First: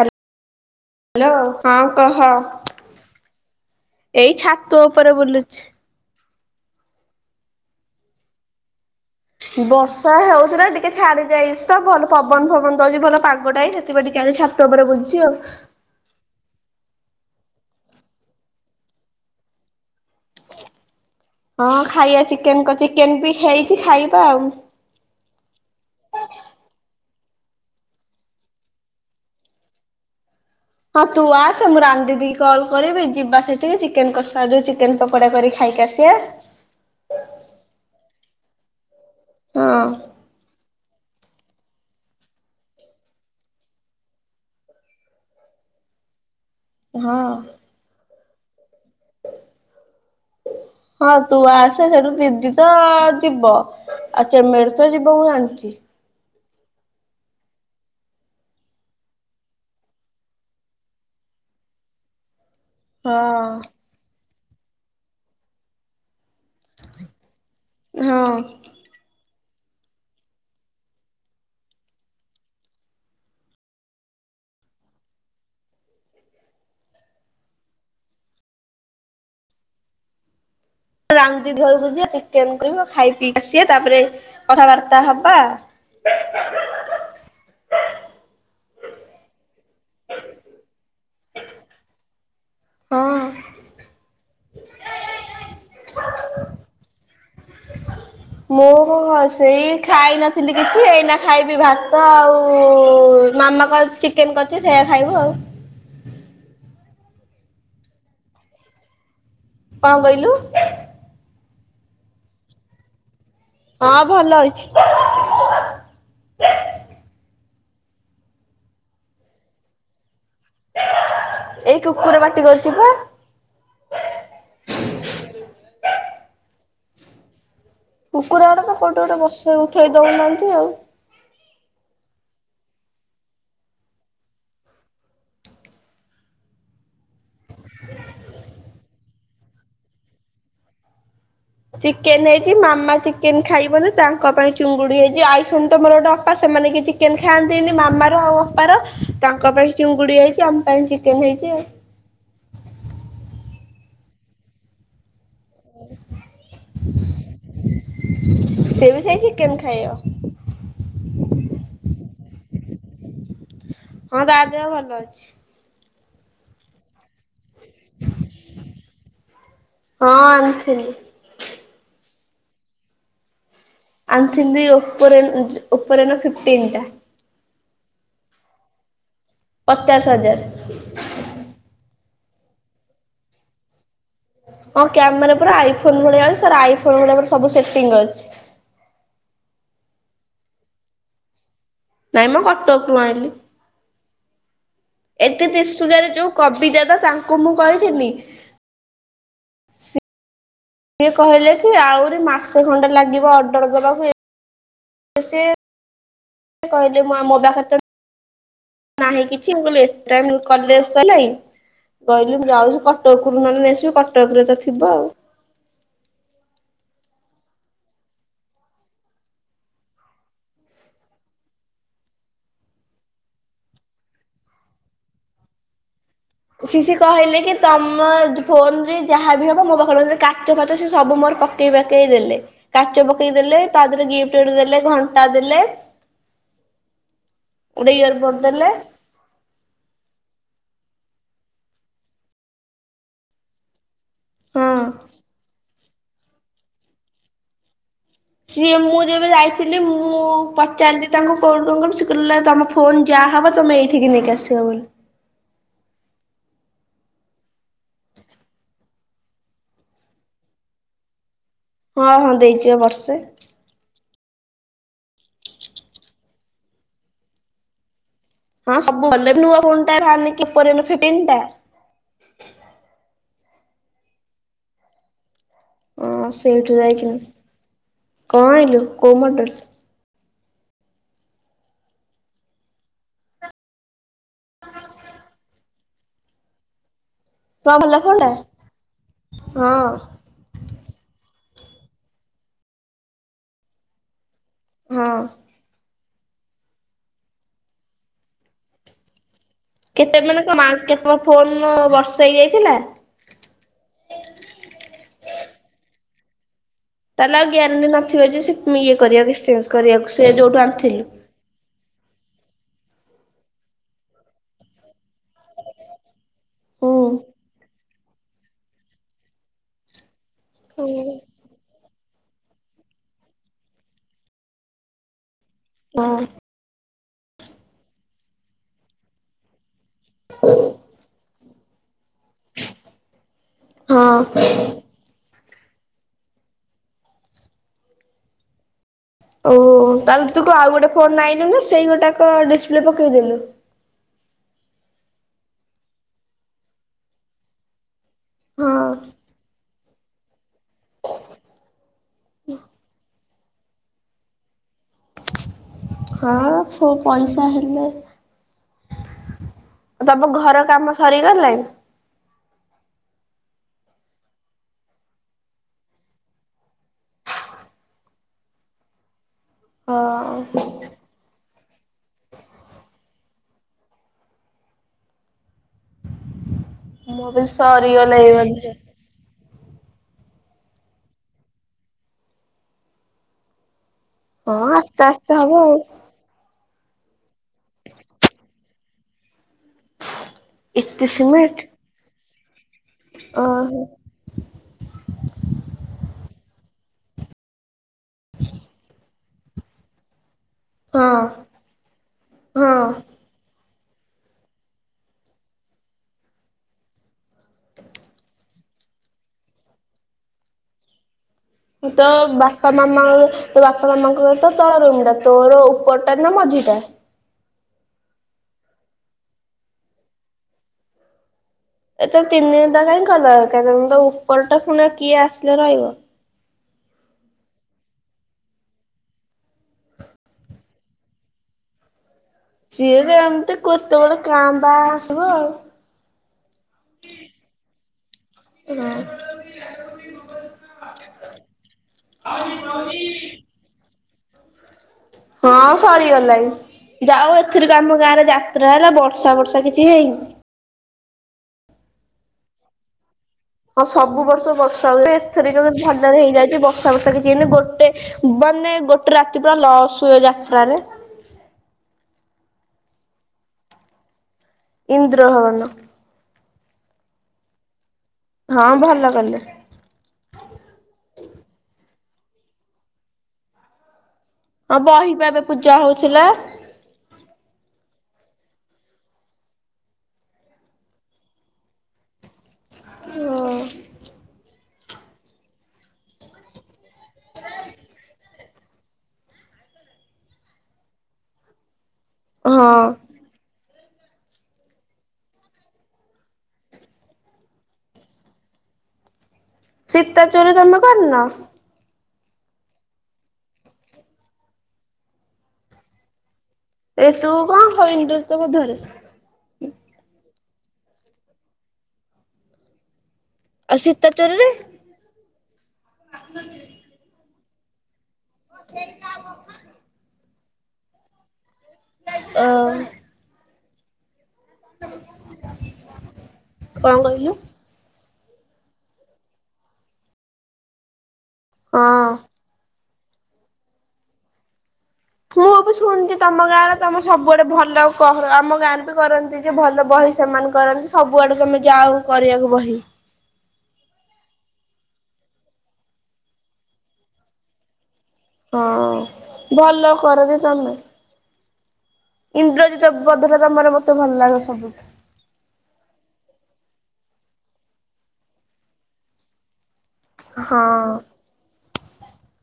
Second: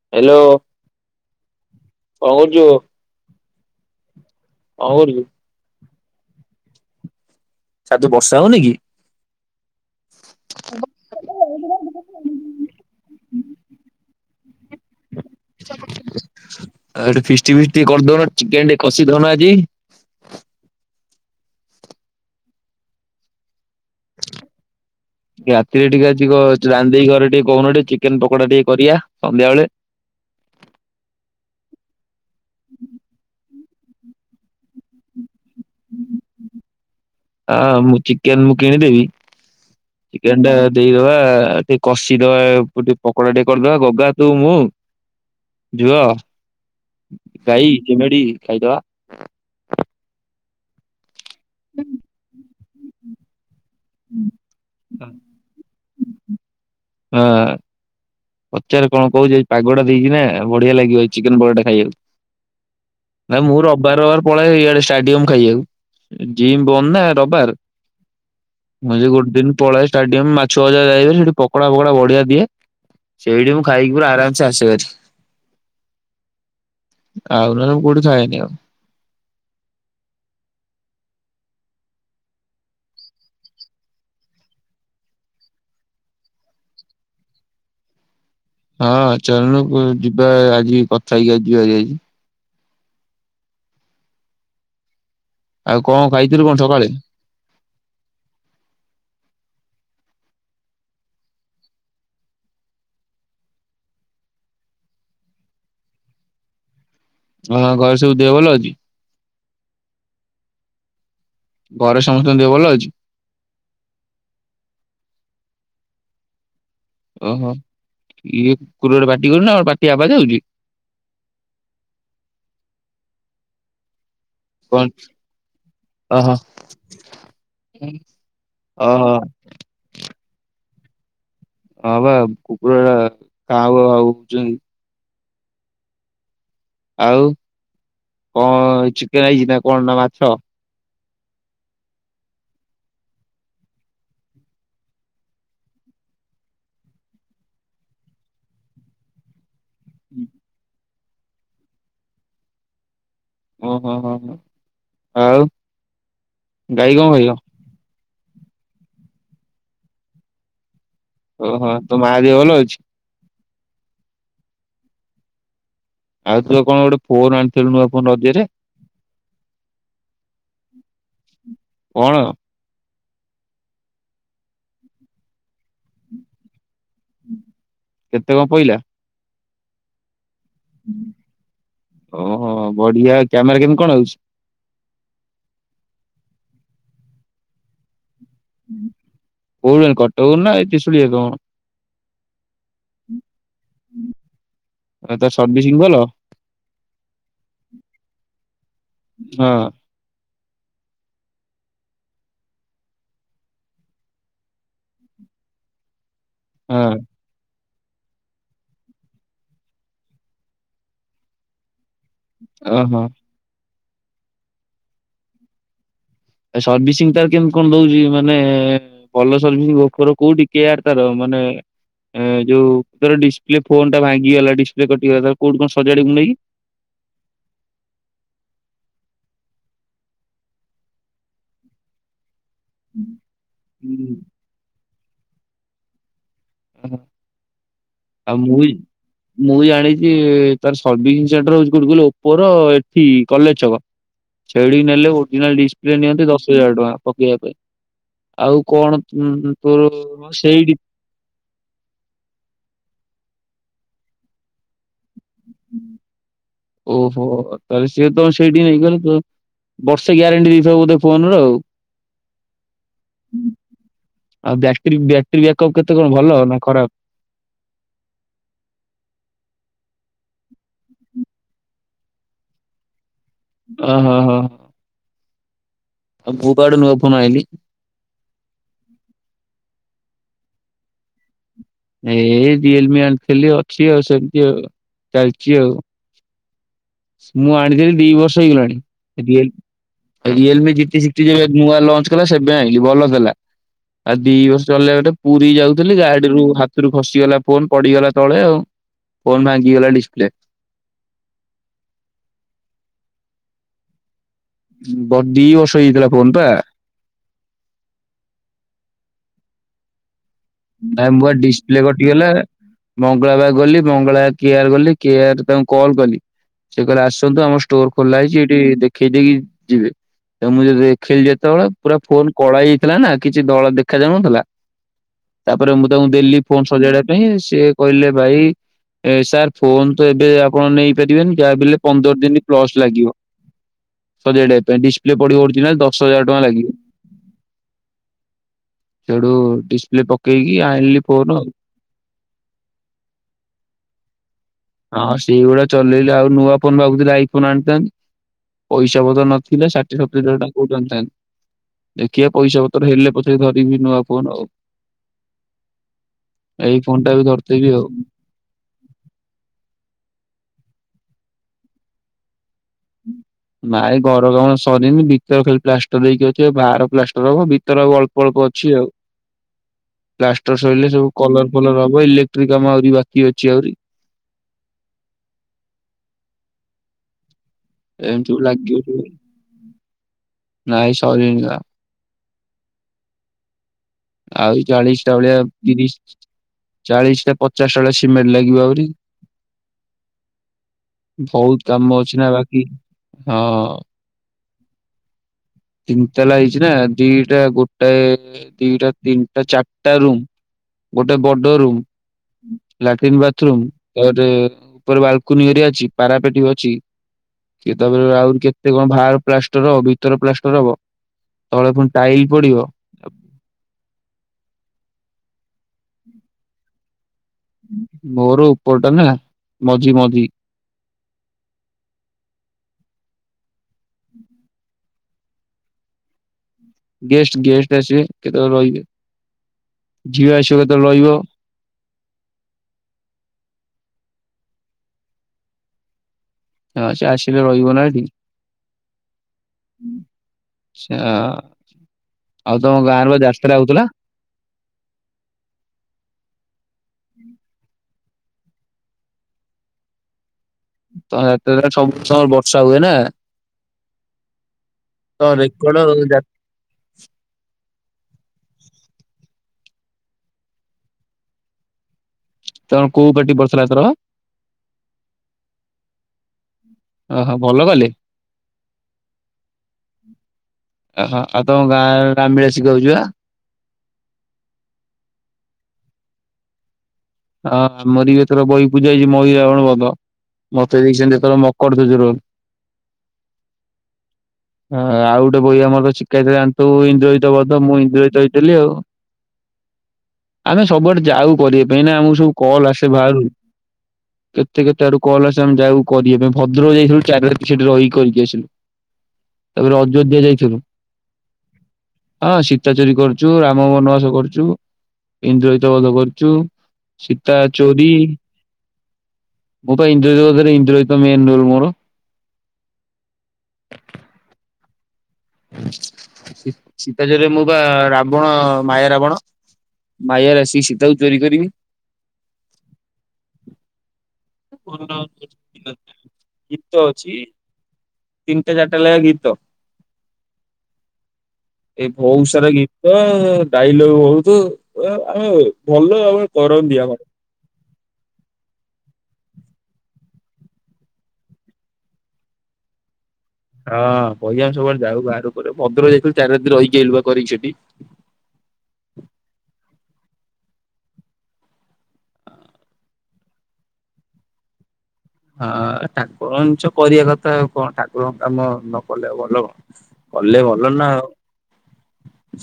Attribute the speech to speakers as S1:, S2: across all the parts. S1: Hello, ହଁ କହ।
S2: କଣ କରୁଛୁ
S1: ଏଇ ଛାତ
S2: କଣ
S1: ଉପରେ
S2: କରୁଛୁ?
S1: ବୁଲୁ
S2: ଛାତ ବର୍ଷା ହଉନି କି?
S1: ବର୍ଷା ହଉଥିଲା ଟିକେ ଛାଡି ଯାଇଚି ତ, ଭଲ ପବନ ଫବନ ଦଉଛି ଭଲ ପାଗଟା ହେଇଚି ସେଥିପାଇଁ ଟିକେ ଆଜି ଛାତ ଉପରେ ବୁଲୁଚି ଆଉ।
S2: ଆଉ ଏଠି ଫିଷ୍ଟ୍ ଫିଷ୍ଟି କରିଦଉନ ଚିକେନ ଟେ କଷି ଦଉନ ଆଜି।
S1: ହଁ ଖାଇବା ଚିକେନ ଚିକେନ ବି ହେଇଛି ଖାଇବା ଆଉ।
S2: ରାତିରେ ଟିକେ ଆଜି ଟିକେ ରାନି ଦିଦି ଘରେ ଟିକେ କହୁନ, ଟିକେ ଚିକେନ ପକୋଡା ଟିକେ କରିବା ସନ୍ଧ୍ୟା ବେଳେ।
S1: ହଁ ତୁ ଆସେ ମୁଁ ରାନି ଦିଦିକି କଲ୍ କରିବି ଯିବା ସେଠିକି ଚିକେନ କସା ଯୋଉ ଚି ଚିକେନ ପକୋଡ଼ା କରି ଖାଇକି ଆସିିବା।
S2: ହଁ ମୁଁ ଚିକେନ ମୁଁ କିଣିଦେବି।
S1: ହଁ
S2: ଚିକେନ ଟା ଦେଇଦବା ଟିକେ କଷିଦବା ଟିକେ ପକୋଡା ଟିକେ କରିଦବା ଗଗା, ତୁ, ମୁଁ ଯୁଅ,
S1: ହଁ
S2: ଗାଇ, ଚିମିଡି ଖାଇଦବା
S1: ହଁ ତୁ ଆସେ ସେଠୁ ଦିଦି ତ ଯିବ ଆଉ ଚେମେଡି ତ ଯିବ ମୁଁ ଜାଣିଚି।
S2: ହଁ। ପଚାରେ କଣ କହୁଚି ପାଗଟା ଦେଇକି ନା ବଢିଆ ଲାଗିବ ଏ ଚିକେନ ପକୋଡ଼ା ଟା ଖାଇବାକୁ।
S1: ହଁ
S2: ନାଇଁ ମୁଁ ରବିବାର ବାର ପଳାଏ ଇଆଡେ ଷ୍ଟାଡିୟମ ଖାଇବାକୁ। ଜିମ୍ ବନ୍ଦ ନା ରବିବାର।
S1: ହଁ।
S2: ମୁଁ ଯୋଉ ଗୋଟ ଦିନ ପଳାଏ ଷ୍ଟାଡିୟମରେ ମାଛଭଜା ସେଠି ପକଡା ଫକୋଡା ବଢିଆ ଦିଏ। ସେଇଠି ମୁଁ ଖାଇକି ପୁରା ଆରାମସେ ଆସେ ଭାରି। ଆଉ ନହେଲେ ମୁଁ କୋଉଠି ଖାଏନି ଆଉ।
S1: ରାନି ଦିଦି ଘରକୁ ଯିବା ଚିକେନ କରିବ ଖାଇ ପିଇ ଆସିବା ତାପରେ କଥାବାର୍ତ୍ତା ହବା। [unintelligible]
S2: ହଁ ଚାଲୁନୁ ଯିବା ଆଜି କଥା ହେଇକି ଆସିବା ଭାରି ଆଜି।
S1: ହଁ।
S2: ଆଉ କଣ ଖାଇଥିଲୁ କଣ ସକାଳେ?
S1: ମୋର ସେଇ ଖାଇନଥିଲି କିଛି ଏଇନା ଖାଇବି ଭାତ ଆଉ ମାମା କଣ ଚିକେନ୍ କରିଛି ସେଇଆା ଖାଇବୁ ଆଉ।
S2: ତୋମ ଘରେ ସବୁ ଦେହ ଭଲ ଅଛି?
S1: କଣ କହିଲୁ?
S2: ଘରେ ସମସ୍ତଙ୍କ ଦେହ ଭଲ ଅଛି?
S1: ହଁ ଭଲ ଅଛି।
S2: ଓହୋ, ଇଏ କୋଉଠି ଗୋଟେ ପାଟି କରୁନ ଆ [unintelligible] ପାଟି ଆବାଜ ହଉଚି।
S1: ଏଇ କୁକୁର ପାଟି କରୁଛି ପା।
S2: କଣ ଓହୋ,?
S1: କୁକୁର ଆଡେ ତ କୋଉଠି
S2: ଓହୋ
S1: ଗୋଟେ ବସେଇ ଉଠେଇ ଦଉନାହାନ୍ତି ଆଉ।
S2: ହଁ ବା କୁକୁର କା କାଉ ଆଉ ଚନ୍ତି। ଆଉ କଣ ଚିକେନ୍ ହେଇଚି ନା କଣ ନା ମାଛ?
S1: ଚିକେନ୍ ହେଇଚି। ମାମା ଚିକେନ୍ ଖାଇବନି ତାଙ୍କ ପାଇଁ ଚୁଙ୍ଗୁଡି ହେଇଚି। ଆଇସନ ତୋ ମୋର ଗୋଟେ ଅପା ସେମାନେ କିଛି ଚିକେନ୍ ଖାଆନ୍ତିନି ମାମାର ଆଉ ଅପାର ତାଙ୍କ ପାଇଁ ଚିଙ୍ଗୁଡି ହେଇଚି ଆମ ପାଇଁ ଚିକେନ୍ ହେଇଚି ଆଉ।
S2: ଓହୋ ହଁ, ହଁ ଆଉ ଗାଈ କଣ [unintelligible]
S1: ସେ ବି ସେଇ ଚିକେନ୍ ଖାଇବ।
S2: ଓହୋ ତୋ ମା ଦେହ ଭଲ ଅଛି?
S1: ହଁ ତା ଦେହ ଭଲ ଅଛି।
S2: ଆଉ ତୁ କଣ ଗୋଟେ ଫୋନ୍ ଆଣିଥିଲୁ ନୂଆ ଫୋନ୍ ରଜରେ?
S1: ହଁ ଆଣିଥିଲି।
S2: କଣ?
S1: ଆଣିଥିନି ଯେ ଏ ଉପରେ ଯ- ଉପରେ ନା ଫିଫ୍ଟିନ୍ ଟା।
S2: କେତେ କଣ ପଇଲା?
S1: ପଚାଶ ହଜାର।
S2: ଓ ହଁ ବଢିଆ କ୍ୟାମେରା କେମିତି କଣ ହଉଛି?
S1: ହଁ କ୍ୟାମେରା ପୁରା ଆଇ ଫୋନ୍ ଭଳିଆ [unintelligible] ସେରା ଆଇ ଫୋନ୍ ହେଲା ପରି ସବୁ ସେଟିଙ୍ଗ ଅଛି।
S2: କୋଉଠୁ ଆଣ କଟକ ରୁ ନା ଏଇ ତ୍ରିଶୁଳିଆ କଁ?
S1: ନାଇଁ ମୋ କଟକ ରୁ ଆଣିଲି।
S2: ତା
S1: ଏଠି
S2: ସର୍ଭିସିଂ ଭଲ?
S1: ତ୍ରିଶୁୁଳିଆ ରେ ଯୋଉ କବିତା ଅପା ତାଙ୍କୁ ମୁଁ କହିଥିଲି।
S2: ହଁ।
S1: ସିଏ କହିଲେ କି ଆଉରି ମାସେ ଖଣ୍ଡେ ଲାଗିବ ଅର୍ଡର ଦବାକୁ। ଏ ତ ସେ
S2: ହଁ
S1: କହିଲେ ମା-ମୋ ପାଖରେ ତ ନାହିଁ କିଛି ମୁଁ କହିଲି ଏ ଟାଇମ୍ କଲେଜ୍ ସଇଲାଇ କହିଲି ମୁଁ ଯାଉଚୁ
S2: ଓହୋ
S1: କଟକ କୁରୁ ନନେ ନେଇ ଆସିବି କଟକ ରେ ତ ଥିବ।
S2: ଏ ସର୍ଭିସିଂ ତାର କେମିତି କଣ ଦଉଚି ମାନେ ଭଲ ସର୍ଭିସିଂ ପାଖର କୋଉଠି କେୟାର୍ ତାର ମାନେ ଏ ଯୋଉ ତାର ଡିସପ୍ଲେ ଫୋନ୍ ଟା ଭାଙ୍ଗିଗଲା ଡିସପ୍ଲେ କଟିଗଲା ତାକୁ କୋଉଠୁ କଣ ସଜାଡିବୁ ନେଇକି?
S1: ସି ସିଏ କହିଲେ କି ତୋମ ଫୋନ୍ ରେ ଯାହା ବି ହବ ମୋ ପାଖରେ କାଚ ଫାଚ ସେ ସବୁ ମୋର ପକ କେ ପକେଇ ଦେଲେ। କାଚ ପକେଇ ଦେଲେ ତା ଦେହରେ ଗିଫ୍ଟ ଦେଲେ ଘଣ୍ଟା ଦେଲେ।
S2: ଓହୋ,
S1: ଗୋଟେ ଇୟରବୋଡ
S2: ଆଉ
S1: ଦେଲେ
S2: ମୁଇ ମୁଁ ଜାଣିଚି ତାର ସର୍ଭିସିଂ ସେଣ୍ଟର ହଉଚି କୋଉଠି କହିଲ ଓପୋର ଏଠି କଲେଜ୍ ଛକ।
S1: ହଁ
S2: ସେଇଠିକି ନେଲେ ଓରିଜିନାଲ ଡିସପ୍ଲେ ନିଅନ୍ତି ଦଶ ହଜାର ଟଙ୍କା ପକେଇବା ପାଇଁ। ଆଉ
S1: ସିଏ ମୁଁ
S2: କଣ
S1: ଯେବେ
S2: ଉଁ,
S1: ଯାଇଥିଲି
S2: ତୋର
S1: ମୁଁ
S2: ହଁ ସେଇଠି
S1: ପଚାରିଲି ତାଙ୍କୁ କଲ୍ କଲୁ ସେ କହିଲେ ତମ ଫୋନ ଯାହା ହବ ତମେ ଏଇଠିକି ନେଇକି ଆସିବ ବୋଲି।
S2: ଓହୋ! ତାଲେ ସିଏ ତ ସେଡି ନେଇକି ଗଲେ ତ ବର୍ଷେ ଗ୍ୟାରେଣ୍ଟି ଦେଇଥିବ ବୋଧେ ଫୋନ ର ଆଉ?
S1: ହଁ, ହଁ, ଦେଇଯିବା ବର୍ଷେ।
S2: ଆଉ, ବ୍ୟାଟରୀ, ବ୍ୟାଟେରୀ ବ୍ୟାକଅପ୍ କେତେ କଣ ଭଲ ନା ଖରାପ?
S1: ହଁ ସବୁ ଭଲେ ବି ନୁହଁ [unintelligible] ଟା।
S2: ଅ ହ ହ।
S1: ଅଁ
S2: ଗୋଟେ
S1: ସେଇଠୁ
S2: ନୂଆ ଫୋନ
S1: ଯାଇକିନି।
S2: ଆଣିଲି
S1: କଣ ଆଇଲୁ କୋଉ ମଡେଲ୍।
S2: ଏଇ ରିଏଲ ମି ଆଣିଥିଲି ଅଛି ଆଉ, ସେମିତି ଆଉ ଚାଲିଛି ଆଉ। ମୁଁ
S1: କଣ
S2: ଆଣିଥିଲି
S1: ଭଲ
S2: ଦି
S1: ଫୋନ ଟା
S2: ବର୍ଷ ହେଇଗଲାଣି ସେ
S1: ହଁ
S2: [unintelligible] ଏ ରିଏଲମି ଜିଟି ସିକ୍ସଟି ଯେବେ ନୂଆ ଲଞ୍ଚ କଲା ସେବେ ଆଣିଲି ଭଲ ଥିଲା। ଆଉ ଦି ବର୍ଷ ଚଲିଲା ଗୋଟେ
S1: ହଁ
S2: ପୁରୀ ଯାଉଥିଲି ଗାଡିରୁୁ ହାତରୁ ଖସିଗଲା ଫୋନ୍ ପଡିଗଲା ତଳେ ଆଉ। ଫୋନ୍ ଭାଙ୍ଗିଗଲା ଡିସପ୍ଲେ।
S1: ଏ ସ ମାକେ ତମ ଫୋନ ବର୍ଷା ହେଇଯାଇଥିଲା।
S2: ବ ଦି ବର୍ଷ ହେଇଥିଲା ଯା ଫୋନ ପା।
S1: ତାହେଲେ ଆଉ ଗ୍ୟାରେଣ୍ଟି ନଥିବ ଯେ ସେ ଇଏ କରିବାକୁ କିସେଞ୍ଜ କରିବାକୁ। ସେ ଯଉଠୁ ଆ
S2: [unintelligible] ଡିସ ପିଲେ କଟିଗଲା ମଙ୍ଗଳାବାର ଗଲି ମଙ୍ଗଳାବାର କେ ଆର ଗଲି କେ ଆର ତାଙ୍କୁ କଲ କଲି। ସେ
S1: ହଁ
S2: କହିଲେ ଆସନ୍ତୁ ଆମ ଷ୍ଟୋର ଖୋଲା ହେଇଛି ଏଇଠି ଦେଖେଇ ଦେଇକି ଯିବେ। ତ ମୁଁ ଯଦି ଦେଖିଲି
S1: ହଁ।
S2: ଯେତେବେଳେ ପୁରା ଫୋନ କଳା ହୋଇଥିଲା ନା କିଛି ଦଳ ଦେଖା ଯାଉନଥିଲା। ତା'ପରେ ମୁଁ, ତାଙ୍କୁ ଦେଲି ଫୋନ୍ ସଜାଡିବା ପାଇଁ। ସିଏ କହିଲେ ଭାଇ ଏ ସାର୍ ଫୋନ ତ ଏବେ ଆପଣ ନେଇପାରିବେନି ଯାହା ବି ହେଲେ ପନ୍ଦର ଦିନ। ପ୍ଲସ୍ ଲାଗିବ, ସଜାଡ଼ିବା ପାଇଁ। ଡ଼ିସ୍ ପ୍ଲେ ପଡିବ ଓର୍ଜିନାଲ୍, ଦଶ ହଜାର ଟଆଁ ଲାଗିବ। ସେଡୁ
S1: ଓ
S2: ଡ଼ିସ୍
S1: ତାହେଲେ ତୁ ଆଉ ଗୋଟେ ଫୋନ ନାଇନୁ ନା ସେଇ ଗୁଟାକ ଡିସପ୍ଲେ ପକେଇଦେଲୁ?
S2: ହଁ, ସେଇଗୁଡା ଚଲେଇଲେ ଆଉ ନୂଆ ଫୋନ୍ ଭାବୁଥିଲି, ଆଇ ଫୋନ୍ ଆଣିଥାନ୍ତି।
S1: ହଁ
S2: ପଇସା ପତ୍ର ନଥିଲେ ଷାଠିଏ ସତୁରି ହଜାର ଟଙ୍କା କୋଉଠୁ ଆଣିଥାନ୍ତି। ଦେଖିଆ ପଇସା ପତ୍ର ହେଲେ ପଛେ ଧରିବି ନୂଆ ଫୋନ ଆଉ।
S1: ହଁ
S2: ଏଇ
S1: ଫୋ
S2: ଫୋନ୍ ଟା ବି
S1: ପଇସା
S2: ଧରିଥିବି
S1: ହେଲେ
S2: ଆଉ।
S1: ତମ ଘର କାମ ସରିଗଲାଣି?
S2: [inaudible] ନାଇଁ ଘର କାମ ସରିନି, ଭିତର ଖାଲି ପ୍ଲାଷ୍ଟର ହେଇକି ଅଛି, ବାହାର ପ୍ଲାଷ୍ଟର ହବ, ଭିତର ଆଉ ଅଳ୍ପ ପଳ୍ପ ଅଛି ଆଉ।
S1: ହଁ
S2: ପ୍ଲାଷ୍ଟର ସଇଲେ ସବୁ କଲର ଫଲର ହବ, ଇଲେକ୍ଟ୍ରି କାମ ଆହୁରି ବାକି ଅଛି ଆହୁରି।
S1: ମୁଁ ବି
S2: ଏମିତି
S1: ସରିଗଲାଣି
S2: ସବୁ
S1: ବୋଧେ।
S2: ଲାଗିବ ସବୁ ନାଇଁ ସରିନି ବା।
S1: ହଁ
S2: ଆଉ ଚାଳିଶି
S1: ଆସ୍ତେ
S2: ଟା ଭଳିଆ,
S1: ଆସ୍ତେ ହବ ଆଉ।
S2: ତିରିଶି ଚାଳିଶି ଟା ପଚାଶଟା ଭଳିଆ ସିମେଣ୍ଟ ଲାଗିବ ଆହୁରି।
S1: ଇତି ସିମେଣ୍ଟ
S2: ବହୁତୁ କାମ ଅଛି ନା ବାକି, ହଁ।
S1: ଓହୋ
S2: ତିନିତାଲା ହେଇଛି ନା, ଦିଟା ଗୋଟାଏ ଦିଟା, ତିନିଟା, ଚାରିଟା ରୁମ୍। ଗୋଟେ
S1: ହଁ
S2: ବଡ ରୁମ,
S1: ହଁ।
S2: Latrine bathroom. ତାପରେ ଉପରେ ବାଲକୁନି ଏରିଆ ଅଛି, ପାରାପେଟି ବି ଅଛି। ସିଏ ତାପରେ ଆହୁରି କେତେ କଣ ବାହାର ପ୍ଲାଷ୍ଟର ହବ ଭିତର ପ୍ଲାଷ୍ଟର ହବ। ତଳେ ପୁଣି
S1: ତୋ
S2: ଟାଇଲି ପଡିବ।
S1: ବାପା ତୋ ବାପା ମାମାଙ୍କର ତ ତଳ ରୁମ୍ ଟା। ତୋର ଉପରଟା ନା ମଝିଟା?
S2: ମୋର ଉପର ଟା ନା ମଝି ମଝି।
S1: ଏ ତ ତିନି ଦିନ ଦର କାଇଁ କଲ, ଉପର ଟା ପୁଣି କିଏ ଆସିଲେ ରହିବ।
S2: ଗେଷ୍ଟ ଗେଷ୍ଟ ଆସିବେ। କେତେବେଳେ ରହିବେ, ଝିଅ ଆସିବ କେତେବେଳେ ରହିବ।
S1: ସିଏ ବି ଏମିତି କେତେବେଳେ କାଁ ଭାଂ ଆସିବ ଆଉ।
S2: ହଁ ସେ ଆସିଲେ ରହିବ ନା ଏଠି।
S1: ହଁ।
S2: ଆଚ୍ଛା ଆଉ ତମ ଗାଁରେ ବା ରାସ୍ତାରେ ହଉଥିଲା?
S1: ହଁ ସାରି ଗଲାଣି। ଯାଉ ଏଥିର ଆମ ଗାଁ ରେ ଯାତ୍ରା ହେଲା ବର୍ଷା ବର୍ଷା କିଛି ହେଇନି।
S2: ତ [unintelligible] ସବୁ ସମୟର ବର୍ଷା ହୁଏ ନା।
S1: ହଁ ସବୁ ବର୍ଷ ବର୍ଷା ହୁଏ
S2: ତ
S1: ଏଥରେ
S2: ରେକର୍ଡ
S1: କେନ୍ତି
S2: ଯା
S1: ଭଲରେ ହେଇଯାଇଛି। ବ ବର୍ଷା ଫର୍ଷା କିଛି ହେଇନି ଗୋଟେ ବ ମାନେ ଗୋଟେ ରାତି ପୁରା ଲସ୍ ହୁଏ ଯାତ୍ରାରେ।
S2: ତମ କୋଉ ପାଟି ପଡିଥିଲା ଏଥରକ?
S1: ଇନ୍ଦ୍ର ଭବନ।
S2: ଓହୋ ଭଲ ବାଲି?
S1: ହଁ ଭଲ କଲେ।
S2: ଓହୋ ଆଉ ତମ ଗାଁ ଆଡେ ଆମେ ଆସିକି କହୁଛୁ ବା?
S1: ହଁ ବହିିବା ଏବେ ପୂଜା ହଉଥିଲା।
S2: ହଁ ଆମର ବି ଏଥର ବହି ପୂଜା ହେଇଛି ମହି ରାବଣ ବଧ। ମତେ ଦେଇଛନ୍ତି ଏଥର ମକର ଧୋଜରୁ।
S1: [unintelligible]
S2: ହଁ ଆଉ ଗୋଟେ ବହି ଆମର ଅଛି ସିକା ହେଇଛି ଜାଣିଥିବୁ ଇନ୍ଦ୍ରୋଜିତ ବଧ, ମୁଁ ଇନ୍ଦ୍ରୋଯିତ ହେଇଥିଲି ଆଉ। ଆମେ ସବୁଆଡେ ଯାଉ କରିବା ପାଇଁ ନା, ଆମକୁ ସବୁ କଲ
S1: ହଁ
S2: ଆସେ ବାହାରୁ। କେତେ କେତେ ଆଡୁ କଲ୍ ଆସେ ଆମେ ଯାଉ କରିବା ପାଇଁ। ଭଦ୍ରକ ଯାଇଥିଲୁ ଚାରି ରାତି ସେଠି ରହିି କରିକି ଆସିଲୁ। ତାପରେ
S1: ସୀତା
S2: ଅଯୋଧ୍ୟା
S1: ଚୋରି
S2: ଯାଇଥିଲୁ।
S1: ତମେ କରିନ?
S2: ହଁ ସୀତା ଚୋରି କରିଛୁ, ରାମ ବନବାସ କରିଛୁ, ଇନ୍ଦ୍ରଯିତ ବଧ କରିଛୁ।
S1: ଏ ତୁ କଣ କଇନ [unintelligible]
S2: ମୁଁ [unintelligible] ତ [unintelligible] ମେନ୍ ରୋଲ ମୋର।
S1: ଆଉ ଶୀତା ଚୋରୀରେ?
S2: ସି ସୀତା ଚୋରିରେ ମୁଁ ବା ରାବଣ ମାୟା ରାବଣ। ମାୟାରେ ଆସିକି ସୀତାକୁ ଚୋରି କରିବି।
S1: ଅ
S2: ଗୀତ
S1: କଣ
S2: ଅଛି
S1: କହିଲୁ?
S2: ତିନିଟା ଚାରିଟା ଲାଗା ଗୀତ। ଏଇ
S1: ହଁ।
S2: ବହୁତ ସାରା ଗୀତ ଡାଇଲଗ ବହୁତ। ଓ ଓ ଭଲ ଭାବ କରନ୍ତି ଆମର।
S1: କୁଆଡେ ଭଲ କ ଆମ ଗାଁରେ ବି କରନ୍ତି ଯେ ଭଲ ବହି ସେମାନେ କରନ୍ତି ସବୁଆଡକୁ ଆମେ ଯାଉ। କରିବାକୁ ବହି।
S2: ହଁ ପହିବା ଆମ ସବୁବେଳେ ଯାଉ ବାହାର ଉପ ପଦର ଯାଇଥିଲ ଚାରି ଦିନ ରହିକି କରିକି ସେଠି।
S1: ହଁ ଭଲ କରଯେ ତମେ। ଇନ୍ଦ୍ରଜିତ ପଦର ତମର ମତେ ଭଲ ଲାଗେ ସବୁଠୁ।
S2: ହଁ ଠାକୁରଞ୍ଚ କରିବା କଥା ଆଉ କଣ ଠାକୁରଙ୍କ କାମ ନ କଲେ ଆଉ ଭଲ କଣ। କଲେ
S1: ହଁ
S2: ଭଲ ନା ଆଉ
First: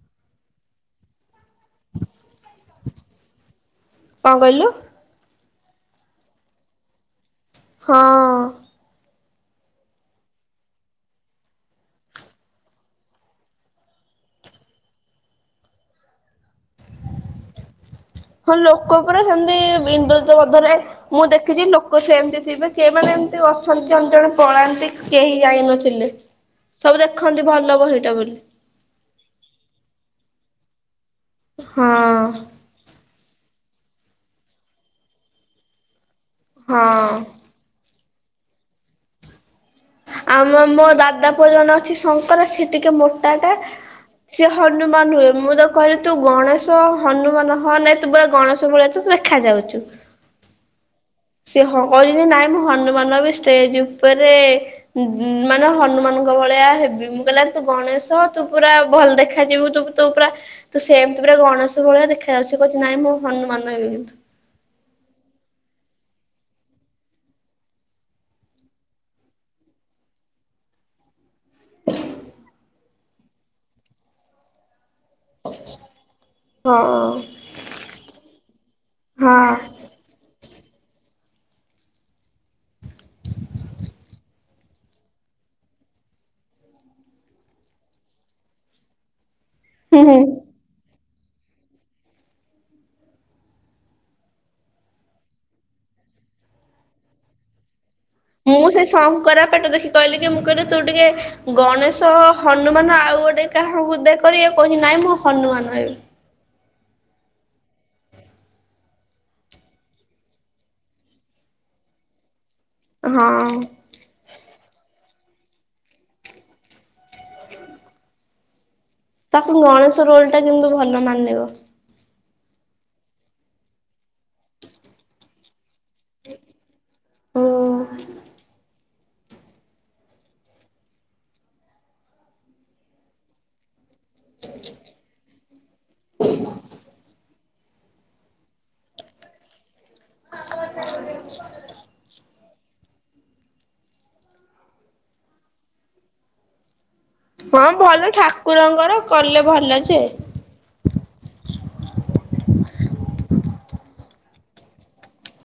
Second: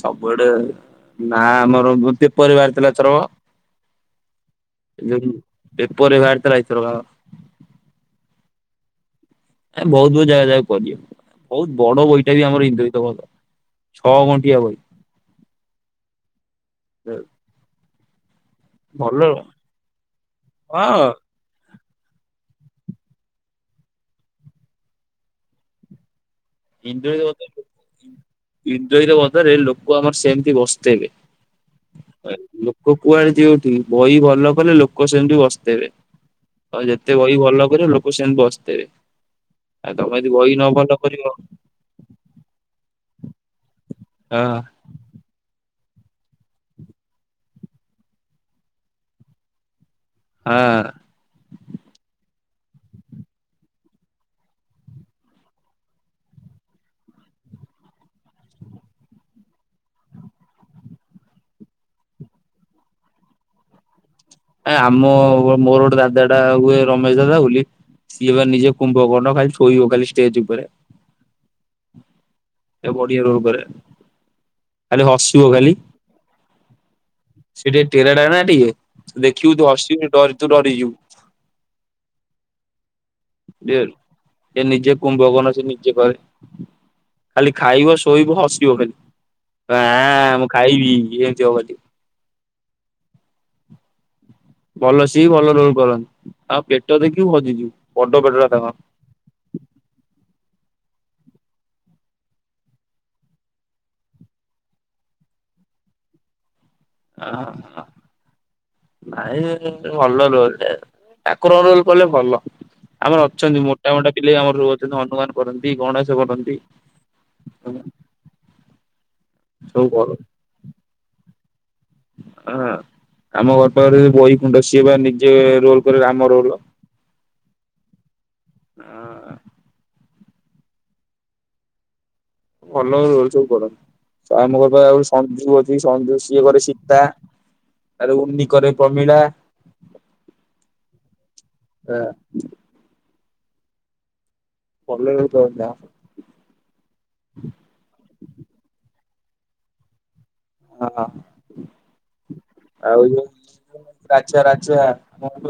S2: ସବୁଆଡେ ନା ଆମ [unintelligible] ପରିବାର ଥିଲା ଏଥରକ
S1: କଣ କହିଲୁ?
S2: [unintelligible] ପେପରରେ ବାହାରିଥିଲା ଏଥରକ ଆମର
S1: ହଁ।
S2: ଏ ବହୁତ ବହୁତ ଜାଗା ଯାଏ କରି ବହୁତ ବଡ ବଇଟା ବି ଆମର ହିନ୍ଦ୍ରଜିତ ଭଲ। ଛଅ ଘଣ୍ଟିିଆ ଭଇ।
S1: ହଁ ଲୋକ
S2: ଭଲ
S1: ପୁରା
S2: ହଁ
S1: ସେମିତି ବିଇନ୍ଦୁଳିତ ବଧରେ ମୁଁ ଦେଖିଛି ଲୋ ଲୋକ ସେମିତି ଥିବେ କେମାନେ ଏମିତି ଅଛନ୍ତି ଅମେ ଜଣେ ପଳାନ୍ତି କେହି ଯାଇ ନଥିଲେ।
S2: ଇନ୍ଦ୍ରଜିତ ଇନ୍ଦ୍ରଜିତ ବଧରେ ଲୋକ ଆମର ସେମିତି ବସିଥବେ।
S1: ହଁ।
S2: ଲୋକ କୁଆଡେ ଯଉଠି ବହି ଭଲ କଲେ ଲୋକ ସେମିତି ବସିଥବେ। ଆଉ
S1: ହଁ
S2: ଯେତେ ବହି ଭଲ କରିବ ଲୋକ ସେମିତି ବସିଥେବେ।
S1: ଆମ ମୋ ଦାଦା ପୁଅ ଜଣେ ଅଛି ଶଙ୍କରା ସେ ଟିକେ ମୋଟା ଟା
S2: ହଁ
S1: ସିଏ ହ ହନୁମାନ ହୁଏ ମୁଁ ତ କହିଲି ତୁ ଗଣେଶ ହନୁମାନ ହ ନାଇଁ ତୁ ପୁରା ଗଣେଶ ଭଳିଆ ତୁ ଦେଖା ଯାଉଛୁ।
S2: ହଁ।
S1: ସିଏ ହ କିଇବି ନାଇଁ ମୁଁ ହନୁମାନ ହେବି ଷ୍ଟେଜ ଉପରେ ଉଁ ମାନେ ହନୁମାନଙ୍କ ଭଳିଆ ହେବି। ମୁଁ କହିଲି ଆରେ ତୁ ଗଣେଶ ତୁ ପୁରା ଭଲ ଦେଖାଯିବୁ ତୁ ତୁ ପୁରା ତୁ ସେମିତି ପୁରା ଗଣେଶ ଭଳିଆ ଦେଖା ଯାଉଛି କହୁଛି ନାଇଁ ମୁଁ ହନୁମାନ ରହିବି କିନ୍ତୁ
S2: ଆ ଆମ ମୋର ଗୋଟେ ଦାଦା ଟା ହୁଏ ରମେଶ ଦାଦା ବୋଲି। ସିଏ ବା ନିଜେ କୁମ୍ଭକନ ଖାଲି ଶୋଇବ ଖାଲି ଷ୍ଟେଜ ଉପରେ
S1: [inaudible]
S2: ଏ ବଢିଆ ରୋଲ୍ କରେ ଖାଲି ହସିବ ଖାଲି
S1: ହଁ
S2: ସେ ଟିକେ ଟେରାଟା ନା ଟିକେ
S1: ହଁ।
S2: ଦେଖିବୁ ତୁ ହସିବୁ ଡ ତୁ ଡରିଯିବୁ ବି ଏ ଲ ସେ ନିଜେ କୁମ୍ୱ କନ ସେ ନିଜେ କହେ ଖାଲି ଖାଇବ ଶୋଇବ ହସିବ ଖାଲିଁ
S1: ହୁଁ ହୁଁ।
S2: ଆ ମୁଁ ଖାଇବି ଏମିତି ହବ ଖାଲି ଭଲ ସିଏ ଭଲ ରୋଲ କରନ୍ତି ଆଉ ପେଟ ଦେଖି ହଜିଯିବୁ ବଡ ପେଟଟା ତାଙ୍କ
S1: ଶଙ୍କରାପେଟ ଦେଖି କହିଲି କି ମୁଁ କହିଲି ତୁ ଟିକେ ଗଣେଶ ହନୁମାନ ଆଉ ଗୋଟେ କାହାକୁ ଦେକରି କହୁଛି ନାଇଁ ମୁଁ ହନୁମାନ ଏବେ
S2: ଅ ହ ନାଇଁ ଭଲ ରୋଲ ଟେ ଠାକୁର ରୋଲ କଲେ ଭଲ ଆମର
S1: ହଁ
S2: ଅଛନ୍ତି ମୋଟା ମୋଟା ପିଲେଇ ଆମର ର ଅଛନ୍ତି ହନୁମାନ କରନ୍ତି ଗଣେଶ କରନ୍ତି ହ
S1: ତାକୁ ଗଣେଶ ରୋଲ ଟା କିନ୍ତୁ ଭଲ ମାନିବ
S2: ହ ଆମ ଘର ପାଖରେ ଯ ବହି କୁଣ୍ଡ ସିଏ ବା ନିଜେ ରୋଲ କରେ ରାମ ରୋଲ
S1: ହ
S2: ହ ଅନ ରୁଚ ପଡ ଆମ ଘର ଆଉ ସଞ୍ଜୁ ଅଛି ସଞ୍ଜୁ ସିଏ କରେ ଶୀତା ଆରେ ଉନ୍ନି କରେ ପ୍ରମିଳା ହଁ ପଲେଇ ତଥିଲା
S1: ହଁ ଭଲ ଠାକୁରଙ୍କର କଲେ ଭଲ ଯେ
S2: ହଁ ଆଉ ଯୋଉ ରାଜା ରାଜା